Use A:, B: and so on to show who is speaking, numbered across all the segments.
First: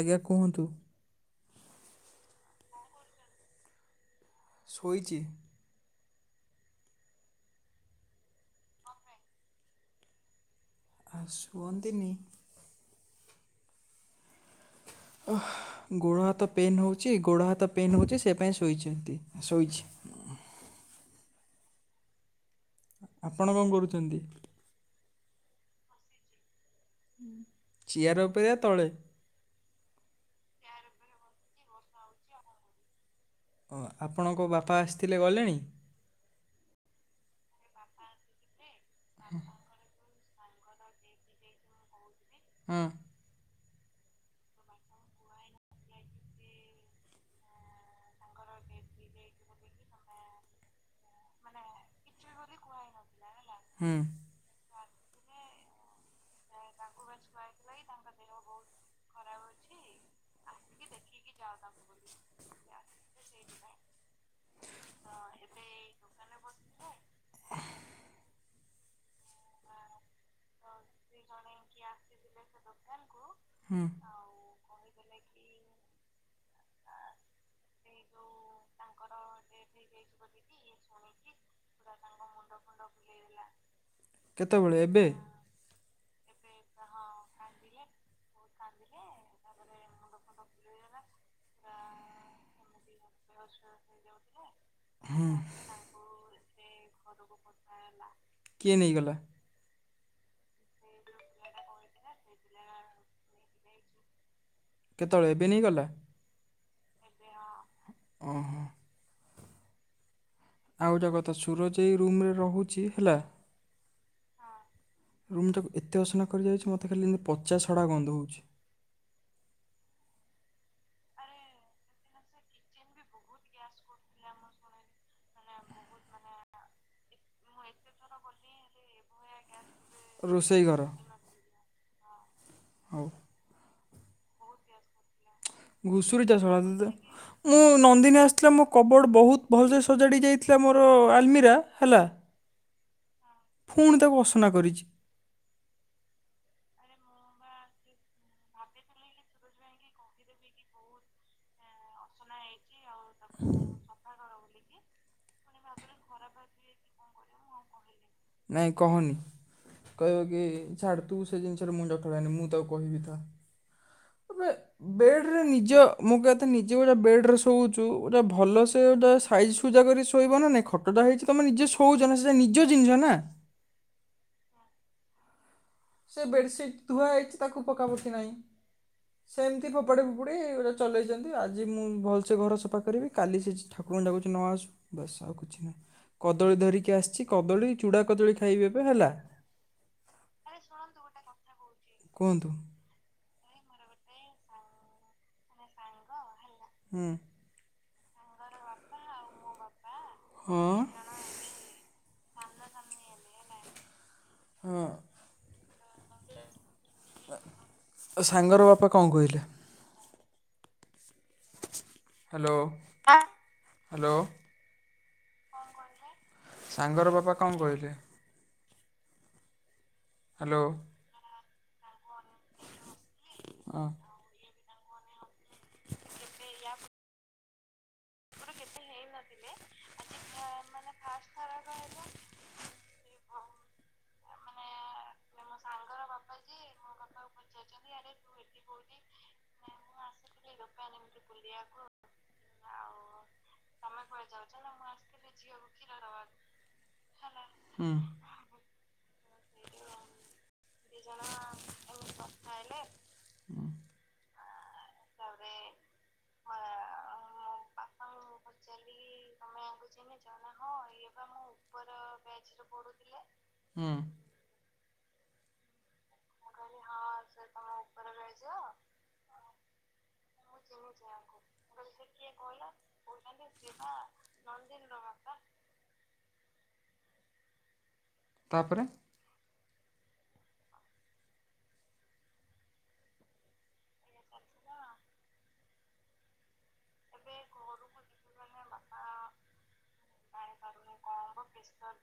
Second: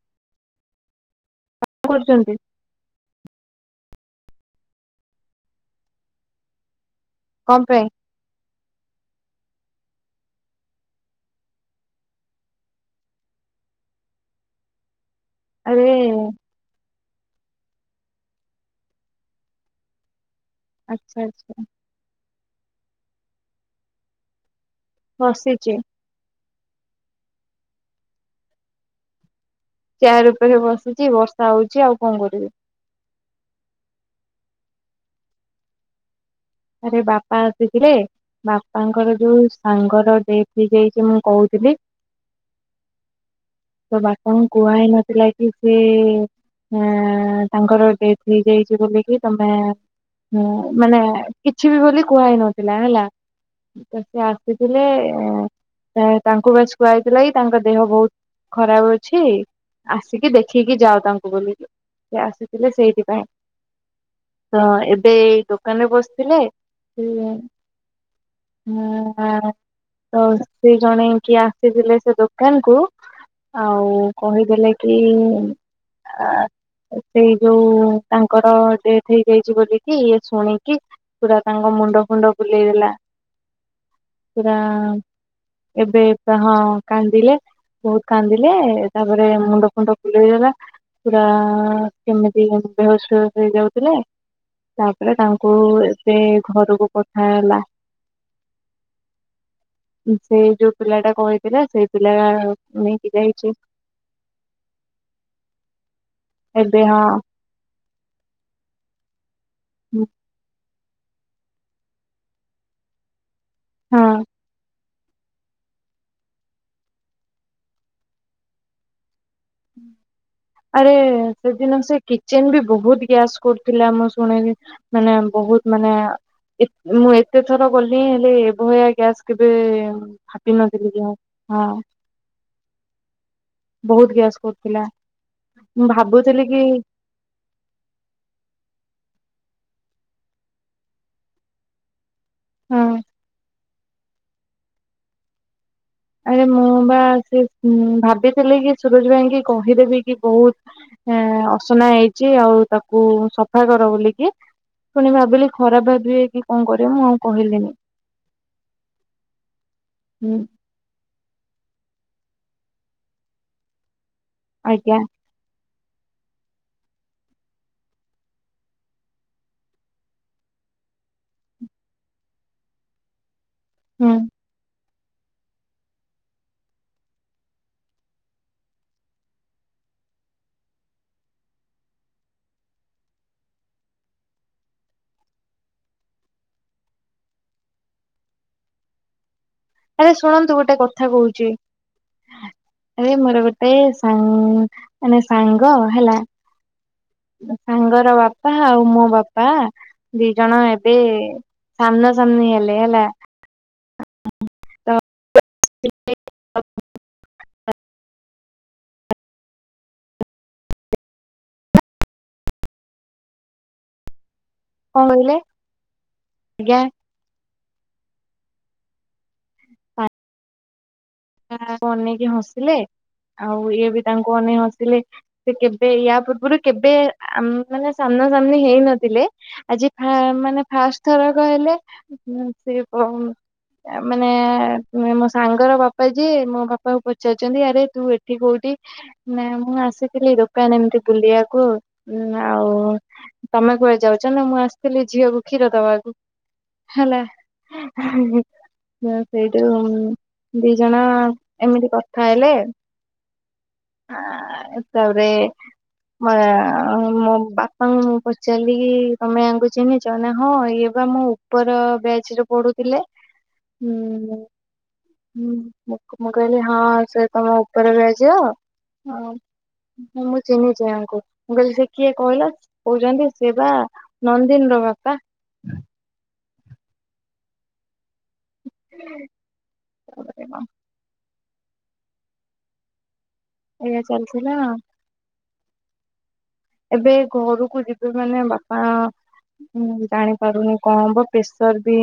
A: ଆଜ୍ଞା, କୁହନ୍ତୁ।
B: [inaudible]
A: ଶୋଇଚି।
B: [inaudible]
A: [inaudible]
B: ଆରେ
A: ଗୋଡ଼ ହାତ ପେନ୍ ହଉଚି, ଗୋଡ଼ ହାତ ପେନ୍ ହଉଚି ସେ ପାଇଁ ଶୋଇ--ନ୍ତି ଶୋଇଚି।
B: [unintelligible]
A: ଆପଣ ଙ୍କ ରୁଚନ୍ତି?
B: ବସିଚି।
A: [inaudible]
B: ଚିୟାର୍ ଉପରେ ବସିଚି, ବର୍ଷା ହଉଚି। ଆଉ ଙ୍କ କରିବି?
A: ଆପଣଙ୍କ ବାପା ଆସ୍‌ ଥିଲେ, ଗଲେଣି।
B: ଆରେ ବାପା ଆସିଥିଲେ। ବାପାଙ୍କର ଯଉ ସାଙ୍ଗର ଡ଼େଥ୍ ହେଇଯାଇଚି, ମୁଁ କହୁଥିଲି।
A: [inaudible]
B: ତ ବାପାଙ୍କୁ କୁହା ହେଇ ନଥିଲା କି ସେ ତାଙ୍କର ଡ଼େଥ୍ ହେଇଯାଇଛି। ବୋଲିକି ତମେ ମାନେ କିଛି ବି ବୋଲି କୁହା ହେଇ ନଥିଲା ହେଲା। [inaudible]
A: ହୁଁ
B: କି ତାଙ୍କ ଦେହ ବହୁତ୍ ଖରାବ୍ ଅଛି। ଆସିକି ଦେଖିକି ଯାଅ ତାଙ୍କୁ ବୋଲି, ସେ ଆସିଥିଲେ ସେଇଥିପାଇଁ। ତ, ଏବେ ଏଇ ଦୋକାନ୍‌ ରେ ବସ୍‌ ଥିଲେ। [unintelligible] ଆସିଥିଲେ ସେ ଦୋକାନ୍‌ କୁ।
A: ହୁଁ
B: ଆଉ କହିଦେଲେ କି ସେଇ ଯଉ ତାଙ୍କର ଡ଼େଥ୍ ହେଇଯାଇଚି ବୋଲିକି, ଇଏ ଶୁଣିକି ପୁରା ତାଙ୍କ ମୁଣ୍ଡ ଫୁଣ୍ଡ ବୁଲେଇ ଦେଲା।
A: କେତେବେଳେ ଏବେ?
B: ଏବେ, ହଁ କାନ୍ଦିଲେ। ବହୁତ୍‌ କାନ୍ଦିଲେ, ତା'ପରେ ମୁଣ୍ଡ ଫୁଣ୍ଡ ଦେଲା। ପୁରା କେମିତି ବେହୋସ୍ ଫେହୋସ୍ ହେଇ ଯାଉଥିଲେ। ତା'ପରେ ତାଙ୍କୁ ସେ ଘରୁକୁ ପଠା ହେଲା।
A: କିଏ ନେଇଗଲା?
B: ସେ ଯଉ ପିଲା ଟା କହିଥିଲା, ସେଇ ପିଲା ନେଇକି ଯାଇଚି।
A: କେତବଳେ ଏବେ ନେଇ ଗଲା?
B: ଏବେ ହଁ।
A: [inaudible] ଆଉ ଗୁଟେ କଥା ସୁରଜ୍ ଏଇ ରୁମ୍ ରେ ରହୁଚି ହେଲା।
B: ହଁ!
A: ରୁମ୍ ଟାକୁ ଏତେ ଅସନା କରି ଯାଇଚି, ମୋତେ ଖାଲି ପଚା ସଢ଼ା ଗନ୍ଧ ହଉଚି।
B: ଆରେ ସେଦିନ ସେ କିଚେନ୍ ବି ବହୁତ୍ ଗ୍ୟାସ୍ କ--ଥିଲା। ମୁଁ ଶୁଣି ମାନେ ବହୁତ୍ ମାନେ ମୁଁ ଏତେ ଥର ଗଲି, ହେଲେ ଏଭଳିଆ ଗ୍ୟାସ୍ କେବେ ଭାବି
A: ରୋଷେଇ ଘର
B: ନଥିଲି ହଁ!
A: [inaudible]
B: ବହୁତ୍ ଗ୍ୟାସ୍ କ--ଥିଲା। ମୁଁ
A: ଘୁଷୁରୀ ଚାଷ
B: ଭାବୁଥିଲି
A: ହେଲା
B: କି
A: ତ ମୁଁ ନନ୍ଦିନୀ ଆସିଥିଲା ମୋ କବର୍ଡ଼ ବହୁତ୍ ଭଲ୍ ସେ ସଜାଡ଼ି ଯାଇଥିଲା ଆମର ଆଲମିରା ହେଲା।
B: ହଁ।
A: ଫୁଣି ତାକୁ ଅସନା କରିଚି।
B: ଆରେ ମୁଁ ବା ସେ ଭାବିଥିଲି କି ସୁରଜ୍ ଭାଇଙ୍କି କହିଦେବି କି ବହୁତ୍ ହଁ ଅସନା ହେଇ ଚି ଆଉ ତାକୁ ସଫା କର ବୋଲିକି ପୁଣି ଭାବିଲି ଖରାପ ଭାବିବେ କି କଣ କରିବ ମୁଁ ଆଉ କହିଲିିନି।
A: ନାଇଁ କହନି କହିବ
B: ହୁଁ
A: କି ଛାଡ଼୍ ତୁ ସେ ଜିନିଷରେ ମୁଣ୍ଡ ଖେଳାନି ମୁଁ ତାକୁ କହିବି ତ। ଆବେ
B: ଆଜ୍ଞା
A: ବେଡ୍ ର ନିଜ ମୁଁ କହିବା କଥା ନିଜେ ଗୋଟେ ବେଡ୍ ରେ ଶୋଉଛୁ ଗୋଟେ ଭଲସେ ସାଇଜ୍ ସୁଜା କରି ଶୋଇବ ନା ନାଇଁ ଖଟ ଟା ହେଇଚି ତମେ ନିଜେ ଶୋଉଚ ନା ସେଟା ନିଜ ଜିନିଷ ନା।
B: ହୁଁ।
A: ସେ ବେଡସିଟ୍ ଧୁଆ ହେଇଚି ତାକୁ ପକା ପକି ନାଇଁ। ସେମିତି ଫୋପୋଡ଼ି ଫୁପୁଡ଼ି ଗୋଟେ ଚଲେଇଚନ୍ତି ଆଜି ମୁଁ ଭଲସେ ଘର ସଫା କରିବି କାଲି ସେ ଠାକୁରଙ୍କୁ ଡାକୁଚି ନ ଆସୁ ବସ୍ ଆଉ କିଛି ନାହିଁ। କଦଳୀ ଧରିକି ଆସିଚି କଦଳୀ ଚୁଡା କଦଳୀ ଖାଇବି ଏବେ ହେଲା।
B: ଆରେ ଶୁଣନ୍ତୁ ଗୋଟେ କଥା କହୁଚି
A: କୁହନ୍ତୁ।
B: ଆରେ ମୋର ଗୋଟେ ସାଙ୍ଗ୍-ମାନେ ସାଙ୍ଗ ହେଲା
A: ହୁଁ
B: ସାଙ୍ଗର ବାପା ଆଉ ମୋ ବାପା ଦି
A: ହଁ
B: ଜଣ ଏବେ ସାମ୍ନା ସାମ୍ନି ହେଲେ ହେଲା
A: ହଁ
B: ତ [inaudible]
A: ସାଙ୍ଗର ବାପା କଣ କହିଲେ? ହାଲୋ-ହାଲୋ।
B: କହିଲେ ଆଜ୍ଞା
A: ସାଙ୍ଗର ବାପା କଣ କହିଲେ? ହାଲୋ।
B: ଅନେଇକି ହସିଲେ ଆଉ
A: ହଁ
B: ଇଏ ବି ତାଙ୍କୁ ଅନେକ ହସିଲେ। ସେ କେବେ ୟା ପୂର୍ବରୁ କେବେ ଆ ମାନେ ସାମ୍ନା ସାମ୍ନି ହେଇ ନଥିଲେ ଆଜି ଫା ମାନେ ଫାଷ୍ଟ। ଥର କହିଲେ ସେ ମାନେ ମୋ ସାଙ୍ଗର ବାପା। ବାପା ଯିଏ ମୋ ବାପାକୁ ପଚାରୁଛନ୍ତି ଆରେ ତୁ ଏଠି କୋଉଠି? ନା ମୁଁ ଆସିି ଦୋକାନ ଏମିତି ବୁଲିବାକୁ ଆଉ ତମେ କୁଆଡେ ଯାଉଛ? ନା ମୁଁ ଆସିଥିଲି ଝିଅକୁ କ୍ଷୀର ଦେବାକୁ ହେଲା।
A: ହୁଁ
B: ସେଇଟୁ ଦି ଜଣ ଏମିତି କଥା ହେଲେ।
A: ହୁଁ
B: ତା ପରେ ମୋ ବାପାଙ୍କୁ ମୁଁ ପଚାରିଲିକି ତମେ ଆଙ୍କୁ ଚିହ୍ନି? ହଁ ଇଏ ବା ମୋ ଉପର ବ୍ୟାଜରେ ପଢୁଥିଲେ। ହୁଁ ହୁଁ ମୁ ମୁଁ କହିଲ ହଁ ସେ ତମ ଉପର ବ୍ୟାଜର। ହଁ ମୁଁ ଚିହ୍ନିଛିିଆଙ୍କୁ, ମୁଁ କହିଲି ସେ କିଏ କହିଲା? କହୁଛନ୍ତି ସେ ବା ନନ୍ଦିନ୍ ର ବାପା।
A: ତାପରେ?
B: [inaudible] ଏଇଆ ଚାଲିଥିଲା ଏବେ ଘରକୁ ଯିବେ ମାନେ ବାପା ହୁଁ ଜାଣିପାରୁନି କଣ ହବ ପ୍ରେସର ବି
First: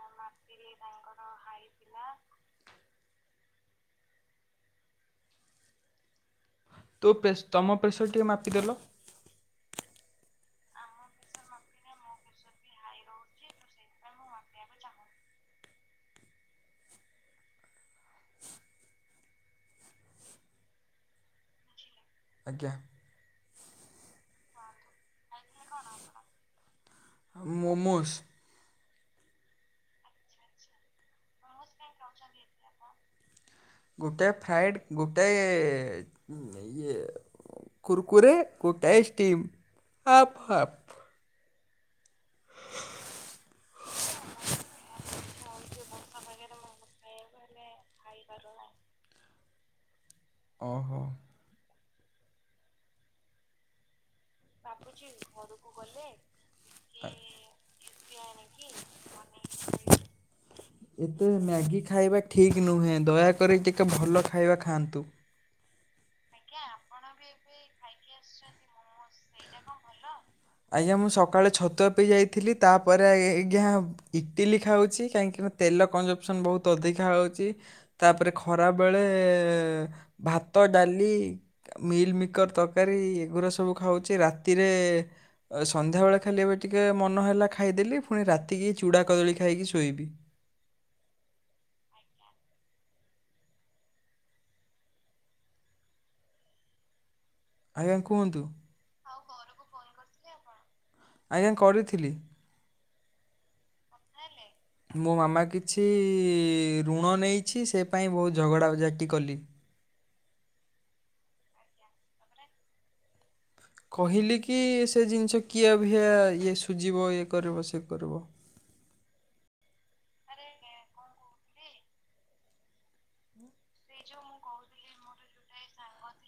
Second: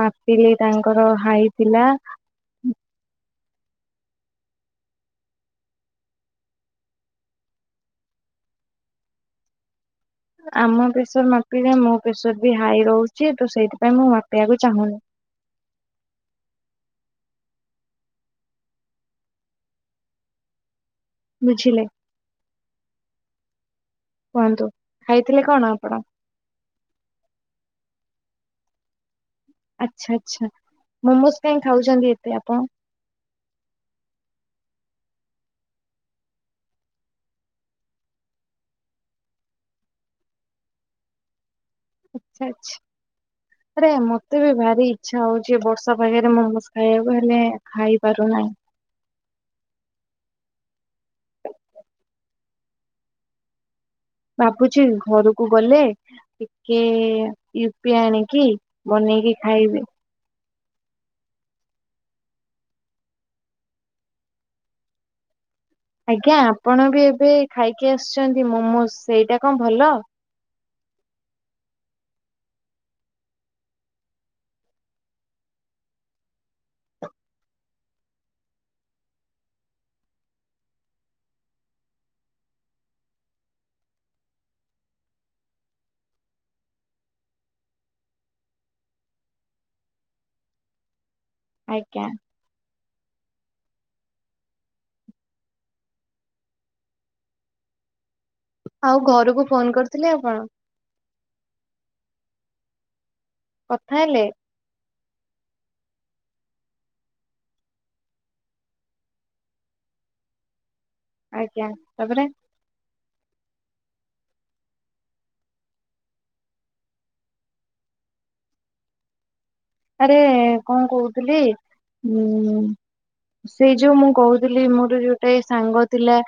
B: ମାପିଲି ତାଙ୍କର ହାଇ ଥିଲା।
A: ତୋ ପେସ୍ ତମ ପ୍ରେସର ଟିକେ ମାପିଦେଲ।
B: ଆମ ପ୍ରେସର ମାପିଲେ ମୋ ପ୍ରେସର ବି ହାଇ ରହୁଛି ତ ସେଇଥିପାଇଁ ମୁଁ ମାପିବାକୁ ଚାହୁଁନି। ବୁଝିଲେ?
A: ଆଜ୍ଞା।
B: କୁହନ୍ତୁ। ଖାଇଥିଲେ କଣ। ଆପଣ?
A: ମୋମୋସ୍।
B: ଆଚ୍ଛା ଆଚ୍ଛା ମୋମୋସ୍ କାହିଁକି ଖାଉଛନ୍ତି ଏତେ ଆପଣ।
A: ଗୋଟିଏ ଫ୍ରାଇଡ଼ ଗୋଟିଏ। ଇଏ କୁର୍କୁରେ କୁ ଟେଷ୍ଟି ହାଫ୍ ହାଫ୍।
B: ଆଚ୍ଛା ଆଚ୍ଛା ଆରେ ମତେ ବି ଭାରି। ଇଛା ହଉଛି ଏ ବର୍ଷା ପାଗରେ ମୋମୋସ୍ ଖାଇବାକୁ ହେଲେ ଖାଇପାରୁନାହିଁ।
A: ଓ ହୋ।
B: ଭାବୁଛି ଘରକୁ ଗଲେ। ଟିକେ ୟୁପି ଆଣିକି ବନେଇକି ଖାଇବି।
A: ଏତେ ମ୍ୟାଗି ଖାଇବା ଠିକ୍ ନୁହେଁ ଦୟାକରି ଟିକେ ଭଲ ଖାଇବା ଖାଆନ୍ତୁ।
B: ଆଜ୍ଞା ଆପଣ ବି ଏବେ ଖାଇକି ଆସିୁଛନ୍ତି ମୋମୋସ୍ ସେଇଟା କଣ ଭଲ।
A: ଆଜ୍ଞା ମୁଁ ସକାଳେ ଛତୁଆ ପିଇ ଯାଇଥିଲି ତାପରେ ଆଜ୍ଞା ଇଟିଲି ଖାଉଛି କାହିଁକିନା। ତେଲ କଞଜପସନ୍ ବହୁତ ଅଧିକା ହେଉଛି। ତାପରେ ଖରାବେେଳେ ଭାତ ଡାଲି। ମିଲ୍ ମିକର୍ ତରକାରୀ ଏଗୁଡ଼ା ସବୁ ଖାଉଛି ରାତିରେ। ସନ୍ଧ୍ୟାବେଳେ ଖାଲି ଏବେ ଟିକେ ମନ ହେଲା ଖାଇଦେଲି ପୁଣି ରାତିକି ଚୂଡ଼ା କଦଳୀ ଖାଇକି ଶୋଇବି।
B: ଆଜ୍ଞା।
A: ଆଜ୍ଞା କୁହନ୍ତୁ।
B: ଆଉ ଘରକୁ ଫୋନ୍ କରିଥିଲେ ଆପଣ।
A: ଆଜ୍ଞା କରିଥିଲି।
B: କଥା ହେଲେ।
A: କାଇଁ। ମୋ ମାମା କିଛି ଋଣ ନେଇଛି ସେ ପାଇଁ ବହୁତ ଝଗଡ଼ା ଝାଟି କଲି।
B: ଆଜ୍ଞା ତାପରେ।
A: କହିଲି କି ସେ ଜିନିଷ କିଏ ଅଭିଆ ଇଏ ସୁଝିବ ଇଏ କରିବ ସେ କରିବ।
B: ଆରେ କଣ କହୁଥିଲି ଉଁ। ସେ ଯୋଉ ମୁଁ କହୁଥିଲି ମୋର ଯୋଉଟା ସାଙ୍ଗ ଥିଲା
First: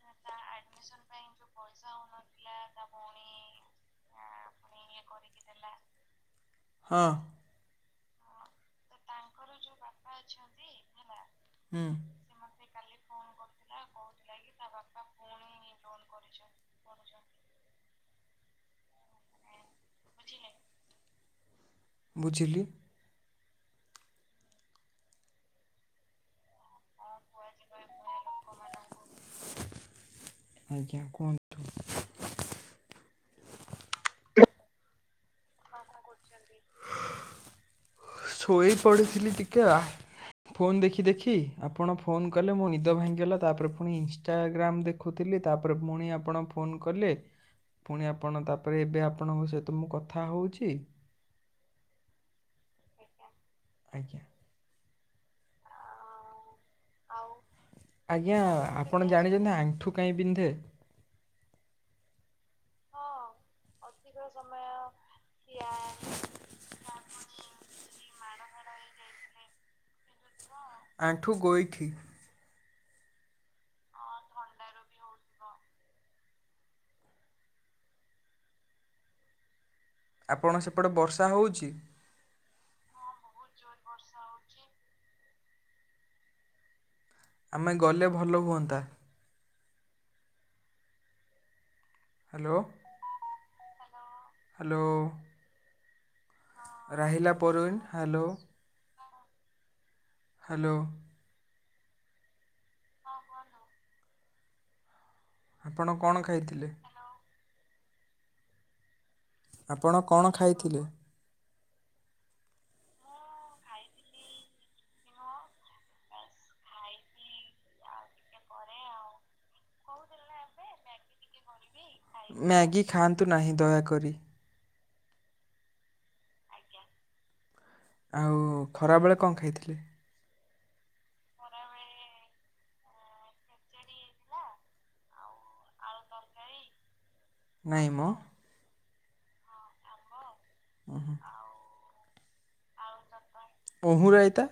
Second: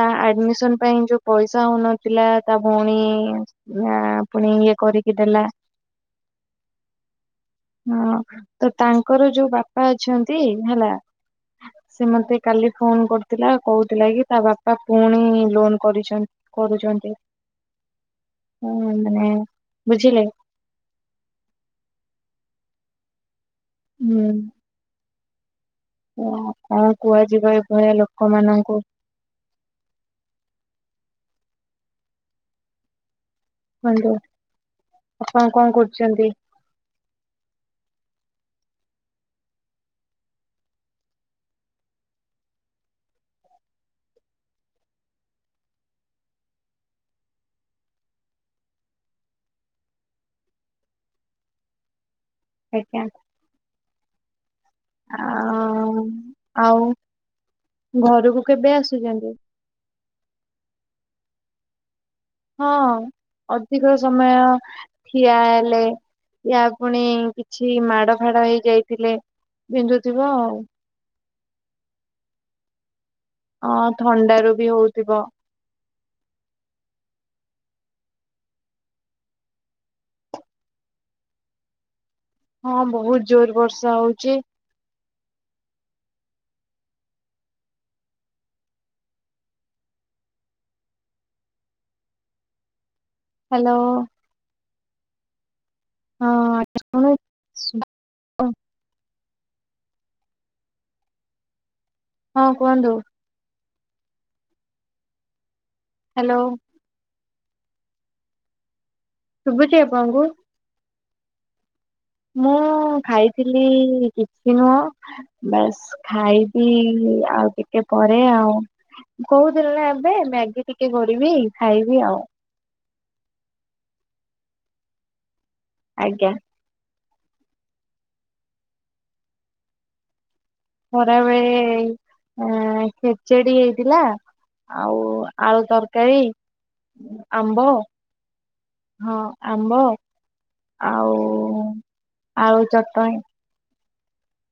B: ତା ଆଡ଼ମିଶନ ପାଇଁ ଯୋଉ। ପଇସା ହଉନଥିଲା ତା ଭଉଣୀ ପୁଣି ଇଏ କରିକି ଦେଲା।
A: ହଁ।
B: ହଁ। ତ ତାଙ୍କର ଯୋଉ ବାପା ଅଛନ୍ତି ହେଲା
A: ହୁଁ
B: ସେ ମତେ କାଲି ଫୋନ କରୁଥିଲା। କହୁଥିଲା କି ତା ବାପା ପୁଣି ଲୋନ କରିଛନ୍ତି କରୁଛନ୍ତି। ହୁଁ ମାନେ ବୁଝିଲେ।
A: ହଁ। ବୁଝିଲି।
B: ହୁଁ। କଣ କଣ କୁହାଯିବ ଏଭଳିଆ ଲୋକମାନଙ୍କୁ।
A: ଆଜ୍ଞା କଣ।
B: କୁହନ୍ତୁ ଆପଣ କଣ କରୁଛନ୍ତି।
A: [unintelligible] ଶୋଇ ପଡ଼ିଥିଲି ଟିକେ। ଫୋନ୍ ଦେଖି ଦେଖି ଆପଣ ଫୋନ୍ କଲେ ମୋ ନିଦ ଭାଙ୍ଗିଗଲା ତାପରେ ପୁଣି ଇନଷ୍ଟାଗ୍ରାମ୍ ଦେଖ। ଦେଖୁଥିଲି ତାପରେ ପୁଣି ଆପଣ ଫୋନ୍ କଲେ। ପୁଣି ଆପଣ ତାପରେ ଏବେ ଆପଣଙ୍କ ସହିତ ମୁଁ କଥା ହେଉଛି।
B: ଆଜ୍ଞା।
A: ଆଜ୍ଞା।
B: ଆଉ ଆଉ। ଘରକୁ
A: ଆଜ୍ଞା
B: କେବେ
A: ଆପଣ
B: ଆସୁଛନ୍ତି?
A: ଜାଣିଛନ୍ତି ଆଣ୍ଠୁ କାଇଁ ବିନ୍ଧେ।
B: ହଁ ଅଧିକ ସମୟ। ଠିଆ ହେଲେ ୟା ପୁଣି କିଛି ମାଡ଼ ଫାଡ ହେଇ ଯାଇଥିଲେ ବିନ୍ଧୁଥିବ ଆଉ।
A: ଆଣ୍ଠୁ ଗୋଇଠି।
B: ହଁ ଥଣ୍ଡାରୁ ବି ହଉଥିବ।
A: ଆପଣ ସେପଟେ ବର୍ଷା ହେଉଛି?
B: ହଁ ବହୁତ ଜୋର ବର୍ଷା ହଉଛି।
A: ଆମେ ଗଲେ ଭଲ ହୁଅନ୍ତା। ହ୍ୟାଲୋ।
B: ହ୍ୟାଲୋ। ହଁ
A: ହ୍ୟାଲୋ
B: ଶୁଣୁ
A: ରାହିିଲା ପରୁନ ହ୍ୟାଲୋ? ହ୍ୟାଲୋ।
B: ହଁ କୁହନ୍ତୁ।
A: ହଁ ହଁ ହଁ। ଆପଣ କଣ
B: ହ୍ୟାଲୋ
A: ଖାଇଥିଲେ?
B: ଶୁଭୁଛି
A: ଆପଣ
B: ଆପଣଙ୍କୁ?
A: କଣ ଖାଇଥିଲେ?
B: ମୁଁ ଖାଇଥିଲି ୟିପି ମ। ବାସ୍ ଖାଇବି ଆଉ ଟିକେ ପରେ ଆଉ। କହୁଥିଲି ନା ଏବେ ମ୍ୟାଗି ଟିକେ କରିବି ଖାଇବି ଆଉ।
A: ମ୍ୟାଗି ଖାଆନ୍ତୁ ନାହିଁ ଦୟାକରି।
B: ଆଜ୍ଞା।
A: ଆଉ ଖରାବେଳେ କଣ ଖାଇଥିଲେ?
B: ଖରା ବେଳେ ଖେଚେଡ଼ି ହେଇଥିଲା ଆଉ ଆଳୁ ତରକାରୀ ଆମ୍ବ
A: ନାଇଁ ମ
B: ହଁ ଆମ୍ବ ଆଉ-ଆଳୁ ଚଟଣି।
A: ଓହୁ ରାଇତା।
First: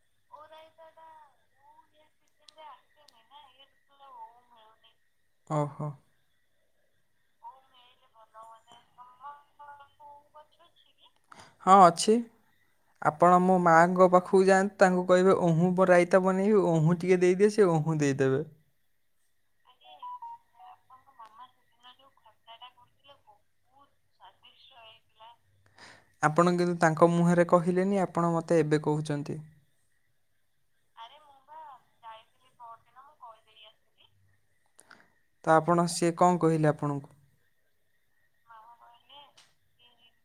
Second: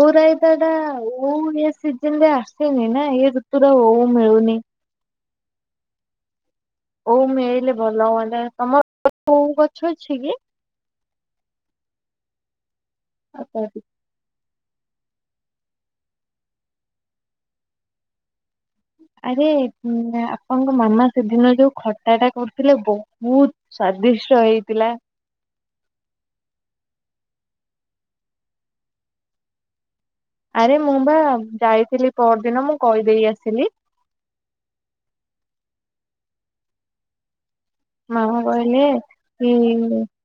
B: ଓଉ ରାଇତାଟା ଓଉ ଏ ସିଜିନରେ ଆସେନି ନା ଏ ଋତୁୁରେ ଓଉ ମିଳୁନି।
A: ଓହୋ।
B: ଓଉ ମିଳିଲେ ଭଲ ହୁଅନ୍ତା ତମର [inaudible] ଓଉ ଗଛ ଅଛି କି?
A: ହଁ ଅଛି ଆପଣ ମୋ ମାଆଙ୍କ ପାଖକୁ ଯାଆ ତାଙ୍କୁ କହିବେ ଅହୁଁ ବ ରାଇତା ବନେଇବି ଅହୁଁ ଟିକେ ଦେଇଦିଅ ସେ ଅହୁଁ ଦେଇଦେବେ।
B: ଆରେ ହୁଁ ଆପଣଙ୍କ ମାମା ସେଦିନ ଯୋଉ ଖଟାଟା କରୁଥିଲେ ବହୁତ ସ୍ୱାଦିଷ୍ଟ ହେଇଥିଲା।
A: ଆପଣ କିନ୍ତୁ ତାଙ୍କ ମୁହଁରେ କହିଲେନି ଆପଣ ମୋତେ ଏବେ କହୁଛନ୍ତି।
B: ଆରେ ମୁଁ ବା ଯାଇଥିଲି ପହର ଦିନ ମୁଁ କହିଦେଇ ଆସିଲି।
A: ତ ଆପଣ ସିଏ କଣ କହିଲେ ଆପଣଙ୍କୁ?
B: ମାମା କହିଲେ କି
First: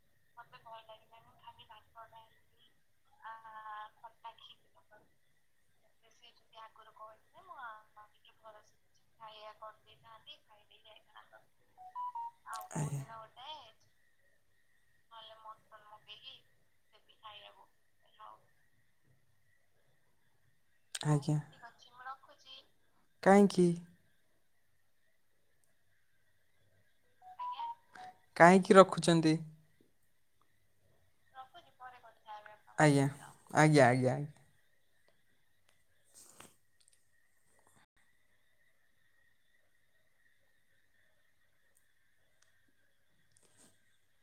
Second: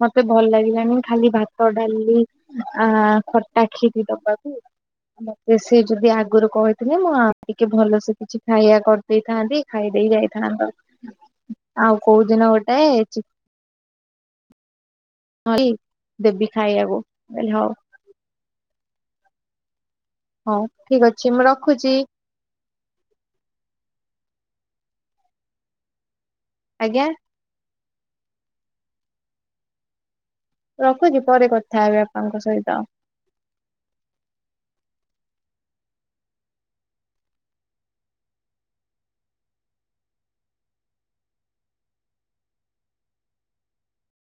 B: ମତେ ଭଲ ଲାଗିଲାନି ଖାଲି ଭାତ ଡାଲିି ଆ ଖଟା ଖିରି ଦବାକୁ। ମତେ ସେ ଯଦି ଆଗରୁ କହିଥିଲେ ମୁଁ ଆଉ ଟିକେ ଭଲସେ କିଛି ଖାଇଆ କର ଦେଇଥାନ୍ତି ଖାଇ ଦେଇ ଯାଇଥାନ୍ତ ଆଉ କୋଉଦିନ ଗୋଟେ ଚି ହଁଇ ଦେବି ଖାଇଆକୁ ମୁ କଇଲୀ ହଉ। ହଁ ଠିକ ଅଛି ମୁଁ ରଖୁଚି।
A: କାଇଁହିଙ୍କି।
B: ଆଜ୍ଞା।
A: କାହିଁକି ରଖୁଛନ୍ତି?
B: ରଖୁଚି ପରେ କଥା ହେବି ଆପଣଙ୍କ ସହିତ।
A: ଆଜ୍ଞା ଆଜ୍ଞା ଆଜ୍ଞା ଆ [inaudible]